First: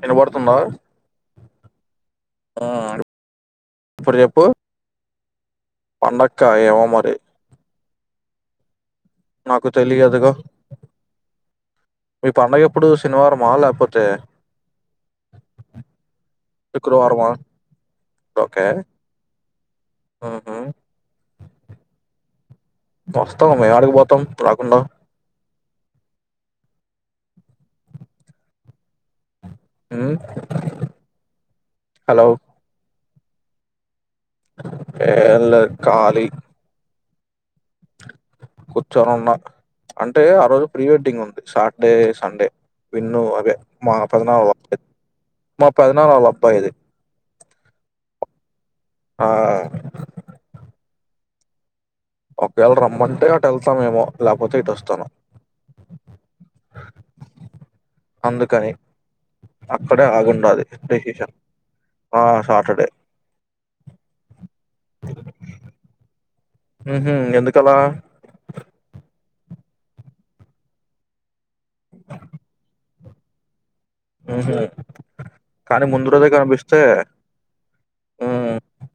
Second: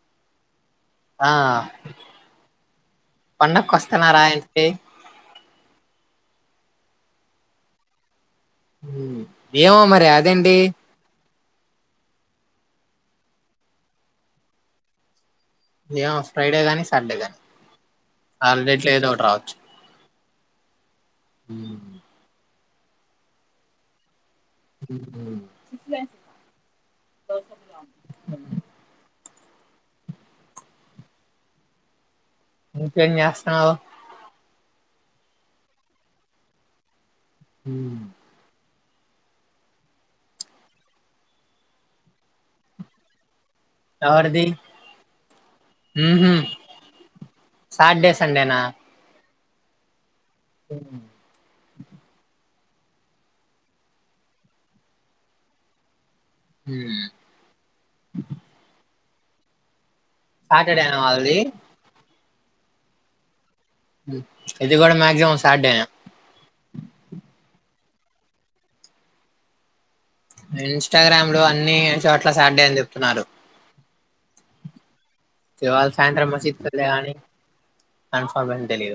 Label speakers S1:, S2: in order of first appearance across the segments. S1: వినబడుతుందా
S2: ఆ
S1: ఆ
S2: పండక్కి
S1: ఇప్పుడు
S2: వస్తున్నారా
S1: జెప్పు
S2: ఇంటికి
S1: పండక్కా ఏమో మరి నాకు
S2: ఏమో మరి
S1: తెలియదుగా
S2: అదేంటి
S1: మీ పండగెప్పుడు శనివారం మా లేకపోతే
S2: యా ఫ్రైడే గానీ సాటర్డే
S1: శుక్రవారమా
S2: గాని ఆ
S1: ఓకే
S2: రెండేట్లో ఏదో ఒకటి రావచ్చు
S1: ఉహు
S2: ఉమ్
S1: మస్త మ వాడికి పోతాం రాకుండా హలో
S2: ఏం చేస్తున్నావ్
S1: ఏళ్ళ కాాలి
S2: హ
S1: చను ఉన్నా అంటే ఆ రోజు ప్రీ వెడ్డింగ్ ఉంది సాటర్డే సండే విన్ను అవే మా
S2: ఎవరిది
S1: పద్నాగుయి మా పదనాలు అలబ్బాయిది
S2: సాటడే సండేనా
S1: ఆ ఒకవేళ రమ్మంటే అటు వెళ్తామేమో లేకపోతే ఇటుొస్తాను
S2: మ్మ్.
S1: అందుకని అక్కడే ఆగుడాది
S2: సాటర్డేనా
S1: డిసిషన్
S2: వాళ్ళది
S1: ఆ సాటర్డే
S2: ఇది కూడా మక్సిమం సాడేనా
S1: హహ ఎందుకలా
S2: ఇన్స్టాగ్రామ్ లో అన్ని చోట్ల సాటర్డే అని చెప్తున్నారు
S1: ఆహా
S2: త అ సాయంత్రం మంచిద అని కన్ఫర్మషన్ తెలి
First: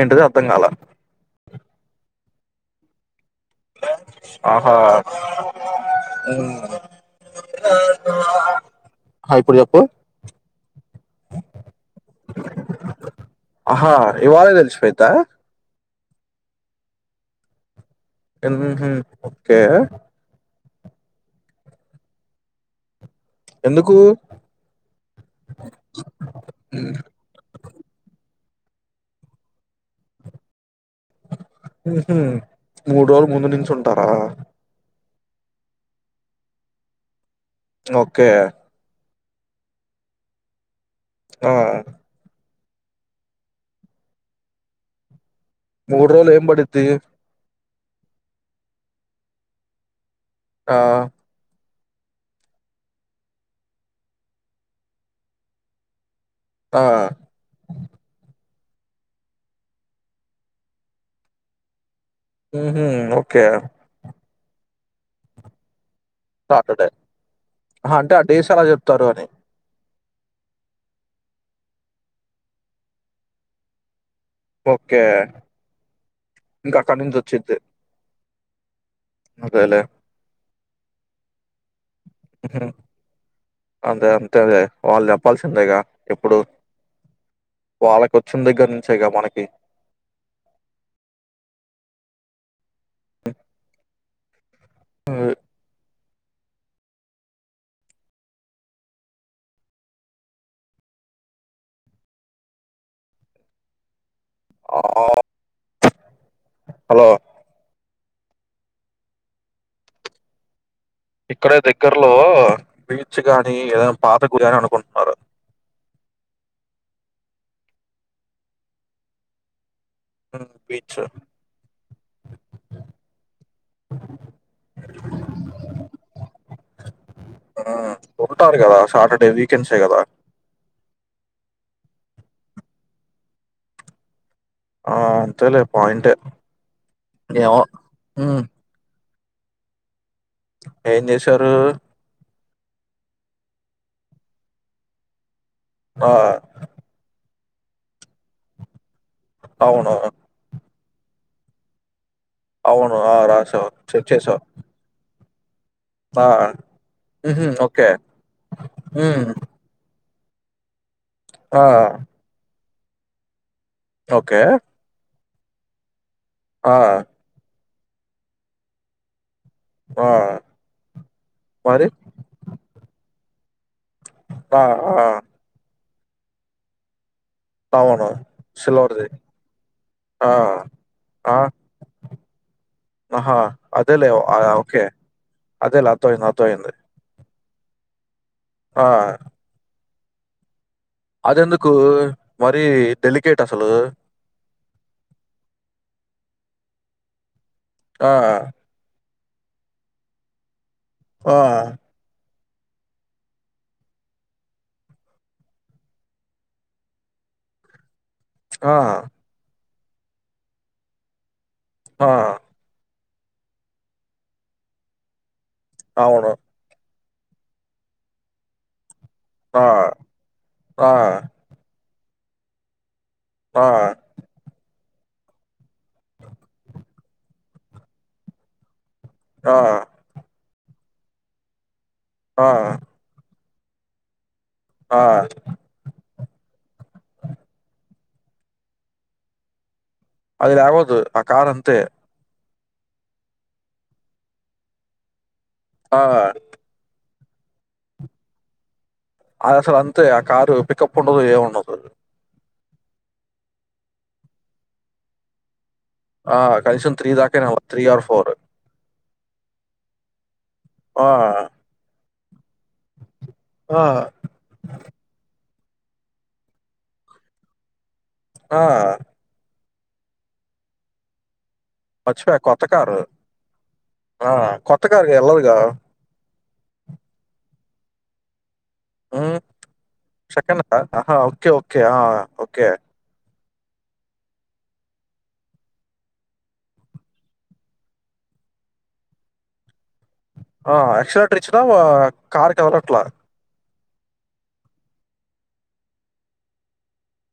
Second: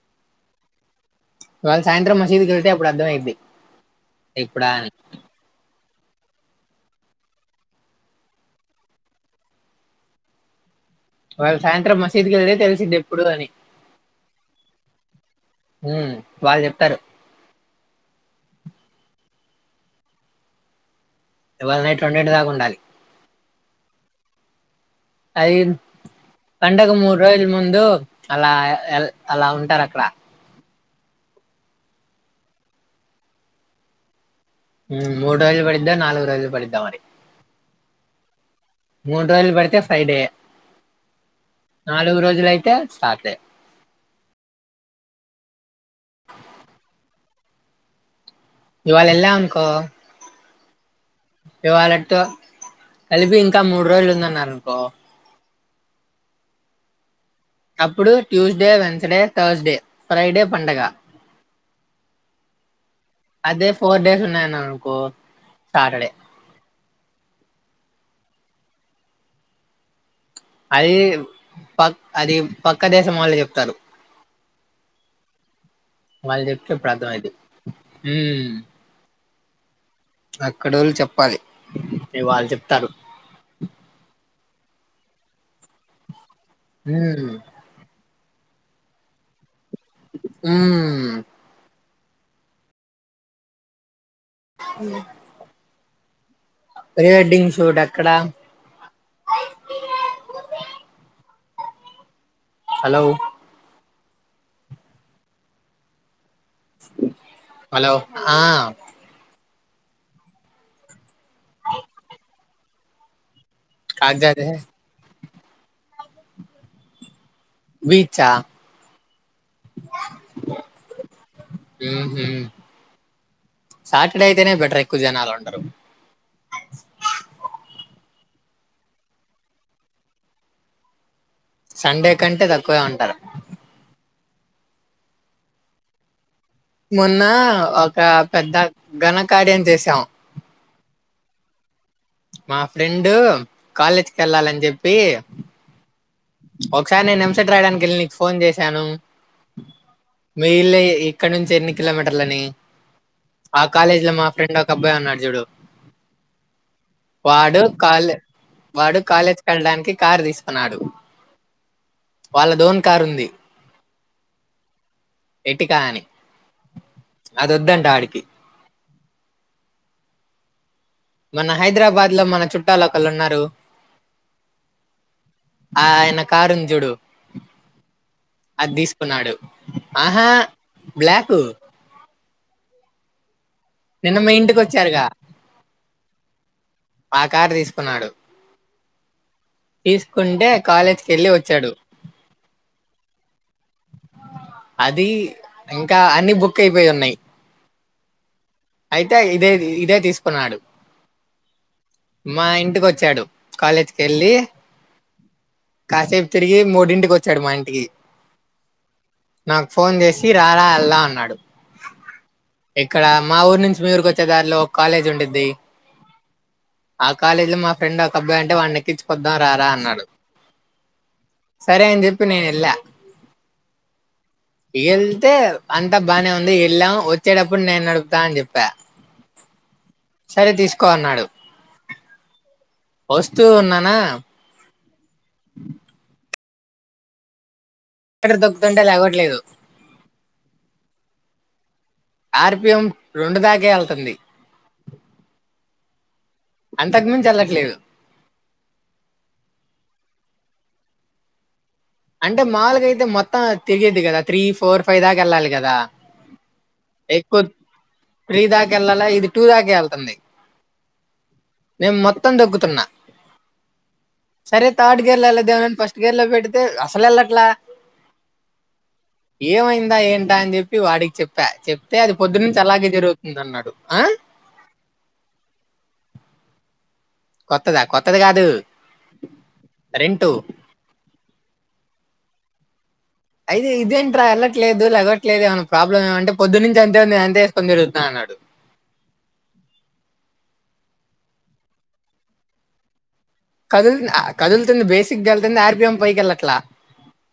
S1: ఏంటది అర్థం కాల
S2: ఇవాళ సాయంత్రం మసీదుకి వెతే అప్పుడు అర్థమయది
S1: ఆహో ఆ ఇపుడు చెప్పు
S2: వాళ్ళు సాయంత్రం మసీద్కి వెళ్ే తెలిసింది ఎప్పుడు అని
S1: ఆహా ఇవాళే తెలిసిపోయిద్దా
S2: హ వాళ్ళు చెప్తారు
S1: ఓకే
S2: టుండంటిదాకు ఉండాలి
S1: ఎందుకు
S2: అఐ పండకు మూడు రోజల ముందు అలా అలా ఉంటారు అక్కడ
S1: హు మూడు రోజులు ముందు నుంచిు ఉంటారా
S2: ూడు రోజులు పడిద్దా నాలుగు రోజులు పడిద్దా మరి
S1: ఓకే
S2: మూడు రోజులు పడితే ఫ్రైడే
S1: ఆ
S2: నాలుగు రోజులు అయితే చ
S1: మూడు రోజులు ఏం పడితి
S2: ఇయువాళ ఎల్లా అకో
S1: ఆ
S2: ఇవాళటితో కలిపి ఇంకా మూడు రోజులు ఉందన్నారు అనుకో
S1: ఆ
S2: అప్పుడు ట్యూస్డే వెన్సడే థర్స్డే ఫ్రైడే పండగ
S1: ఉహు ఓకే
S2: అదే ఫోర్ డేస్ ఉన్నాయిన్నకు సాటర్డే
S1: అంటే ఆ డేస్ అలా చెప్తారు అని
S2: అది ప అది పక్క దేశం వాళ్ళ చెప్తారు
S1: ఓకే ఇంకా అక్కడి నుంచి వచ్చిది
S2: హ
S1: అదేలే
S2: అక్కడ వాళ్ళు చెప్పాలి న వాళ్ళు
S1: ఉహు
S2: చెప్తారు
S1: అంతే వాళ్ళు చెప్పాల్సిందేగా ఎప్పుడు
S2: హ
S1: వాళ్ళకి వచ్చిన దగ్గర నుంచే మనకి
S2: మ్మ్ హలో ప్రీ వెడ్డింగ్ షూట్ అక్కడ హలో
S1: ఆ హలో
S2: హలో ఆ
S1: ఇక్కడే దగ్గర్లో బీచ్ గాని ఏదనా పాతకు
S2: కాకిజాదే
S1: గుడని అనుకుంటున్నారు
S2: బీచ్చా
S1: బీచ్
S2: మ్ హు సాటర్డే అయితేనే బెటర్ ఎక్కువ జనాలు ఉంటరు
S1: ఆ ఉంటారు కదా సాటర్డే వీకెండ్సే కదా
S2: సండే కంటే తక్కువే ఉంటారు
S1: ఆ అంతేలే పాయింటే
S2: మొన్న
S1: ఏమో
S2: ఒక
S1: ఉమ్,
S2: పెద్ద ఘనకార్యం చేసాం
S1: ఏం చేసారు
S2: మా ఫ్రెండు కాలేజ్కి వెళ్ళాలని చెప్పి
S1: ఆ
S2: ఒకసారి నేను ఎంసెట్ రాయడానికి వెళ్ళి నీకు ఫోన్ చేశాను
S1: అవును
S2: మీ ఇళ్ళీ ఇక్కడ నుంచి ఎన్ని కిలోమీటర్లని
S1: అవును
S2: ఆ
S1: రాసావు
S2: కాలేజ్
S1: చెక్
S2: లో మా
S1: చేసావు
S2: ఫ్రెండ్ ఒక అబ్బాయి ఉన్నాడు చూడు
S1: ఆ ఉహుం,
S2: వాడు
S1: ఓకే
S2: కాల్ వాడు
S1: ఉమ్,
S2: కాలేజ్ వెళ్డానికి కార్ దీసుకున్నాడు
S1: ఆ
S2: కారు ఉంది
S1: ఓకే
S2: ఎట్టి కాని
S1: ఆ
S2: దొద్దంటా ఆడికి
S1: ఆ
S2: మన
S1: మరి
S2: హైదరాబాద్ లో మన చుట్టాలు ఒకళ్ళు ఉన్నారు
S1: ఆ ఆ
S2: ఆయన కారు ఉంది జూడు
S1: అవును సిల్వర్ది
S2: తీసుకున్నాడు
S1: ఆ!
S2: ఆహా బ్లాక్
S1: ఆ! ఆహా అదేలే
S2: నిన్న మీ
S1: ఆ
S2: ఇంటికి
S1: ఓకే
S2: వచ్చారుగా
S1: అదేలే అర్థవయింది అర్దవయింది
S2: ఆ కార్ తీసుకున్నాడు
S1: ఆ
S2: తీసుకుంటే కాలేజ్కి వెళ్ళి
S1: అది ఎందుకు
S2: వచ్చాడు
S1: మరి డెలికేట్ అసలు
S2: అది ఇంకా అన్ని బుక్ అయిపోయి ఉన్నాయి
S1: ఆ
S2: అయితే ఇదే ఇదే తీసుకున్నాడు
S1: ఆ
S2: మా ఇంటికి వచ్చాడు కాలేజ్కి వెళ్ళి కాసేపు తిరిగి మూడింటికి వచ్చాడు మా ఇంటికి
S1: ఆ
S2: నాక్ ఫోన్ చేసి రారా ఎల్దాం అన్నాడు
S1: అహా
S2: ఇక్కడ మా ఊరు నుంచి మీ ఊరి వచ్చే దారిలో ఒక కాలేజ్ ఉండిద్ది
S1: అవును
S2: ఆ కాలేజ్ లో మా ఫ్రెండ్ ఒక అబ్బాయి అంటే వాన్ని ఎక్కిచ్ పొద్దా
S1: ఆ!
S2: రారా అన్నాడు
S1: ఆ!
S2: సరే అని చెప్పి నేను ఎళ్లా
S1: పా
S2: ఎళ్తే అంతా బానే ఉంది ఎళ్ళాం వచ్చేటప్పుడు నేను నడుపుతా అని చెప్ప
S1: ఆ
S2: సరే తీసుకో అన్నాడు
S1: ఆ!
S2: వస్తూ ఉన్నానా
S1: ఆ
S2: ఇక్కడ దొబ్బుతంటే లేవట్లేదు
S1: అది లేవదు ఆ కార్ అంతే
S2: ఆర్‌పీఎం రెండు దాకే ఎళ్తుంది
S1: ఆ
S2: ఎల్లట్లేదు
S1: అది అసల్ అంతే ఆ కారు పికప్ ఉండదు ఏముండదు
S2: అంటే మాలగా అయితే మొత్తం తెగిది కదా త్రీ ఫోర్ ఫైవ్ దాకా వెళ్ళాలి కదా
S1: ఆ! కనీసం
S2: ఎక్కు
S1: దాకైనా అవ్వదు. ఆర్
S2: త్రీ దాకా వెళ్ళాలా ఇది టూ దాక వెళ్తుంది
S1: ఆ
S2: తోదగ్గుతున్న
S1: ఆ!
S2: సరే థర్డ్ గేర్ లో వెళ్లొద్దు వెళ్లొద్దు ఫస్ట్ గేర్ లో పెట్ అసల్ ఎళ్ళట్లే
S1: హ
S2: ఏమైందా ఏంటా అని చెప్పి వాడికి చెప్ ప్పా చెప్తే అది
S1: మర్చిపోయా
S2: పొద్దునుంచి
S1: కొత్త
S2: అలాగే
S1: కారు.
S2: జరుగుతుంది అన్నాడు ఆ
S1: కొత్త కారుకి ఎళ్ళదుగా.
S2: కొత్తదా కొత్తది కాదు
S1: ఉమ్
S2: రెంటు
S1: సెకండ్ దా ఆహా ఓకే ఓకే ఆ ఓకే
S2: అయితే ఇదేంట్రా ఎళ్లట్లేదు లేవట్లేదు ఏమనా ప్రాబ్లమ్ ఏమంటే పొద్దు నుంచి అంతే ఉంది అంతేసుకొని తరుగుతున్నా అన్నాడు
S1: ఆ ఆక్చులట్్రిచ్చిన కార్ కదలట్ల
S2: కదులు ఆ కదులుతుంది బేసిగ్గా కతుంది ఆర్‌పీఎం పై ఎళ్లట్లా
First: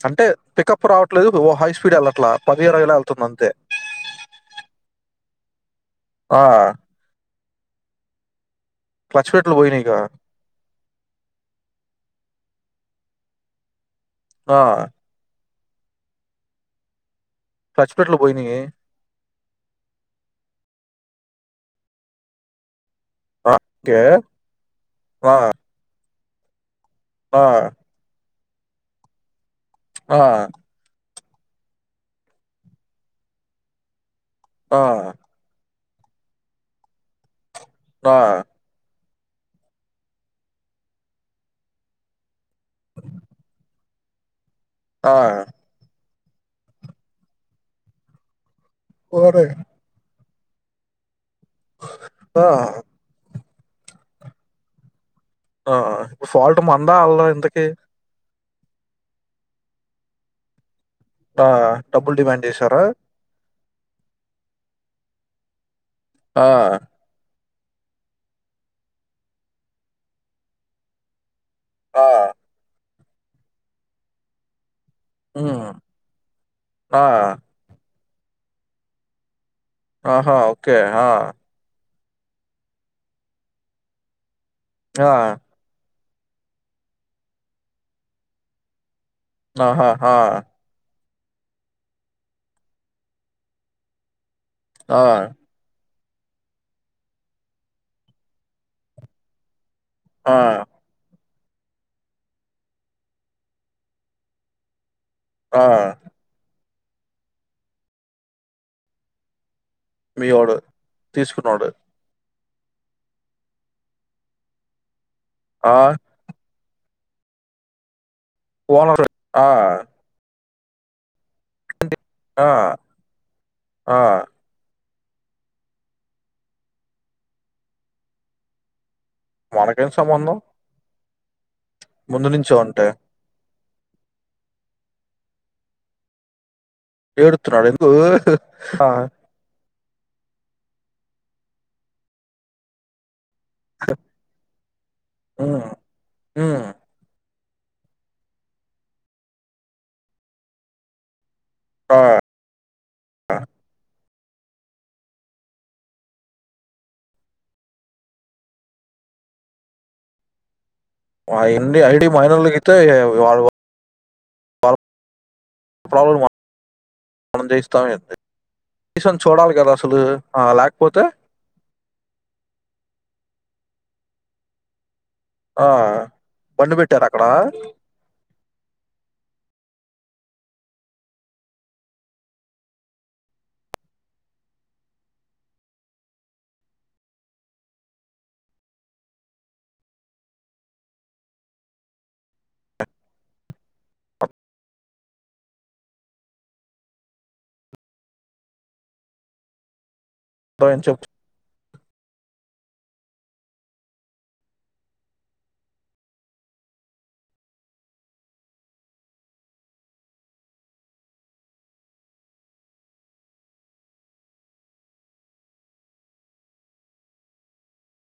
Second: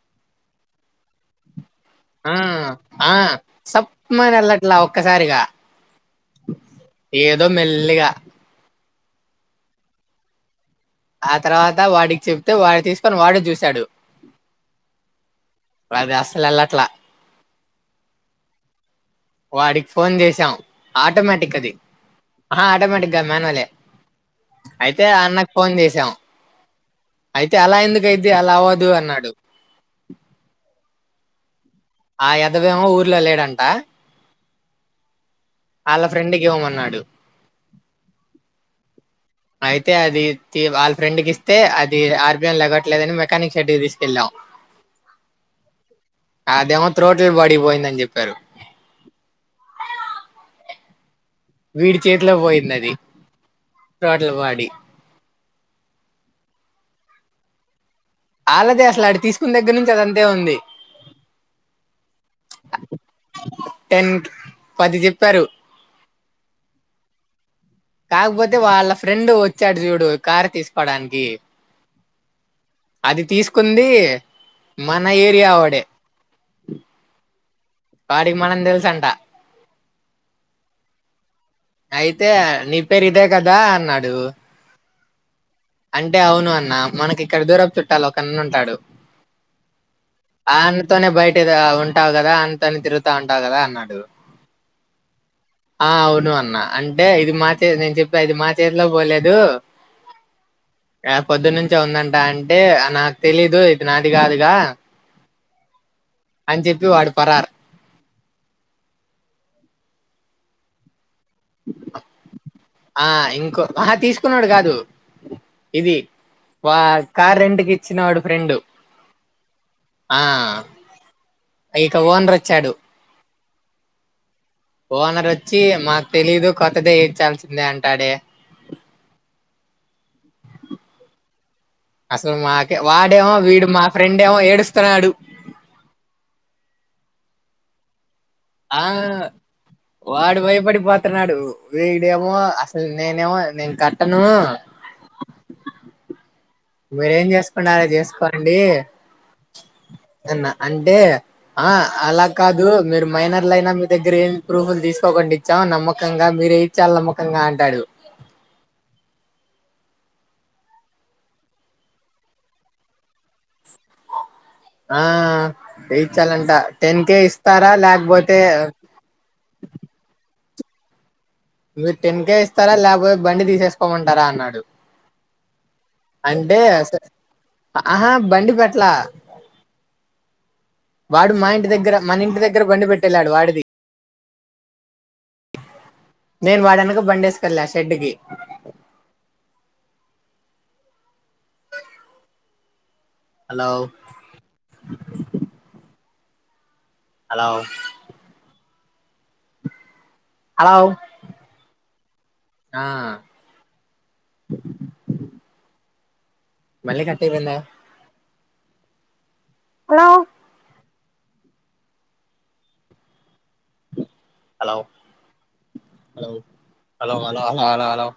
S1: అంటే పికప్ రావట్లేదు ఓ హై స్పీడ్ ఎళ్లట్లా
S2: ఆ
S1: పది ఇరవై లో ఎళ్తుంది అంతే
S2: ఒక్క సారిగా
S1: ఆ
S2: దో మెల్లిగా
S1: క్లచ్ ప్లేట్లు పోయినాయి ఇక
S2: ఆ తర్వాత వాడికి చెప్తే వాడు తీసుకొని వాడే చూశాడు
S1: అ
S2: అది అసల్ ఎళ్లట్ల
S1: క్లచ్ ప్లేట్లు పోయినా ఏ
S2: వాడి ఫోన్ చేసాం ఆటోమేటిక్ అది ఆహా ఆటోమేటిక్ గా
S1: ఆ!
S2: మనోళ్లే
S1: ఓకే.
S2: అయితే
S1: ఆ!
S2: అన్నకు ఫోన్ చేసాం
S1: ఆ!
S2: అయితే అలా ఎందుకు అయింది అలా అవ్వదు అన్నాడు
S1: ఆ
S2: ఆ ఎదవఏమో ఊర్లో లేడంట
S1: హా
S2: వాళ్ళ ఫ్రెండ్ కి ఇవ్వమన్నాడు
S1: పా
S2: అయితే అది వాళ్ళ ఫ్రెండ్కి ఇస్తే అది ఆర్బిఎం గట్లేదని మెకానిక్ షైడకి తీసుకెళ్ళాం
S1: ఆ
S2: అదేమో తోటలు పడిపోయిందని చెప్పారు
S1: ఓరేయ్!
S2: వీడి చేతిలో
S1: ఆ!
S2: పోయింది అది తోటల పాడి
S1: ఆ ఫాల్ట్ మందా అలాదా ఇంతకీ
S2: ఆళ్ళదే అసలు అడి తీసుకున్న దగ్గర నుంచి అది అదంతే ఉంది
S1: ఆ డబ్బుల్ డిమాండ్ చేసారా
S2: ప్పరు
S1: ఆ
S2: కాకపోతే వాళ్ళ ఫ్రెండ్ వచ్చాడు చూడు కారు తీసుకోవడానికి
S1: ఆ
S2: అది తీసుకుంది మన ఏరియా
S1: హ్మ్.
S2: వాడే
S1: ఆ!
S2: వాడికి మనం తెలుస అంట
S1: ఆహా ఓకే ఆ
S2: అయితే నీ పేరు ఇదే కదా అన్నాడు
S1: ఆ
S2: అంటే అవును అన్నా మనకి ఇక్కడ దూరపు చుట్టాలూ ఒక అన్నా ఉంటాడు
S1: ఆహా హా
S2: అతోనే బయట ఉంటావు కదా అంతనే తిరుగుతా ఉంటావు కదా అన్నాడు
S1: ఆ
S2: ఆ అవును అన్న అంటే ఇది మా చే నేను చెప్తే ఇది మా చేతిలో పోలేదు
S1: ఆ
S2: పొద్దునుంచే ఉందంట. అంటే నాకు తెలీదు ఇది నాది కాదుగా
S1: ఆ
S2: అని చెప్పి వాడు పరార్
S1: మీ ఓడు తీసుకునోడు
S2: ఆ ఇంకో ఆ తీసుకున్నాడు కాదు
S1: ఆ
S2: ఇది వా కార్ రెంట్ ఇచ్చినోడి ఫ్రెండు
S1: ఓనర్ ఆ
S2: ఆ
S1: ఏంటి?
S2: ఇంకా ఓనర్
S1: ఆ
S2: వచ్చాడు
S1: ఆ
S2: ఓనర్ వచ్చి మాకు తెలీదు కొత్తది ఏయించాలిసిందే అంటాడే
S1: మనకేం సంబంధం ముందు
S2: అసలు
S1: నుంచో
S2: మాక
S1: ఉంటే
S2: వాడు ఏమో వీడు మా ఫ్రెండ్ ఏమో ఏడుస్తున్నాడు
S1: ఏడుతున్నాడా ఎందుకు
S2: ఆ వాడు భయపడి పోతున్నాడు వీడేమో అసలు నేనేమో నేన్ కట్టను
S1: ఉమ్ ఉమ్
S2: మీరేం చేసుకుంటారో చేసుకోండి అన్న అంటే ఆ అలా కాదు మీరు మైనర్ల అయినా మీ దగ్గర ఏం ప్రూఫ్లు తీసుకోకుండా ఇచ్చాం నమ్మకంగా మీరే ఇ చాలా నమ్మకంగా అంటాడు
S1: ఎన్ని ఐడి మైనర్కితే వాళ్ళు
S2: ఆ ఏయించాలంట టెన్ కే ఇస్తారా లేకపోతే
S1: సన్ చూడాలి కదా అసలు ఆ లేకపోతే
S2: మీరు టెన్ కేే ఇస్తారా లేకపోయి బండి తీసేసుకోమంటారా అన్నాడు
S1: ఆ
S2: అంటే
S1: బండి
S2: స
S1: పెట్టారు అక్కడ
S2: ఆహా బండి పెట్టాలా వాడు మా ఇంటి దగ్గర మన ఇంటి దగ్గర బండి పెట్టెళ్లాడు వాడిది నేను వాడి వెనక బండేసుకెళ్ళ షెడ్కి దీ [inaudible] హలో హలో హలో
S1: పాన్ చెప్
S2: ఆ మళ్ళి కట్టింగ్ ఉందా hello hello hello hello hello hello hello hello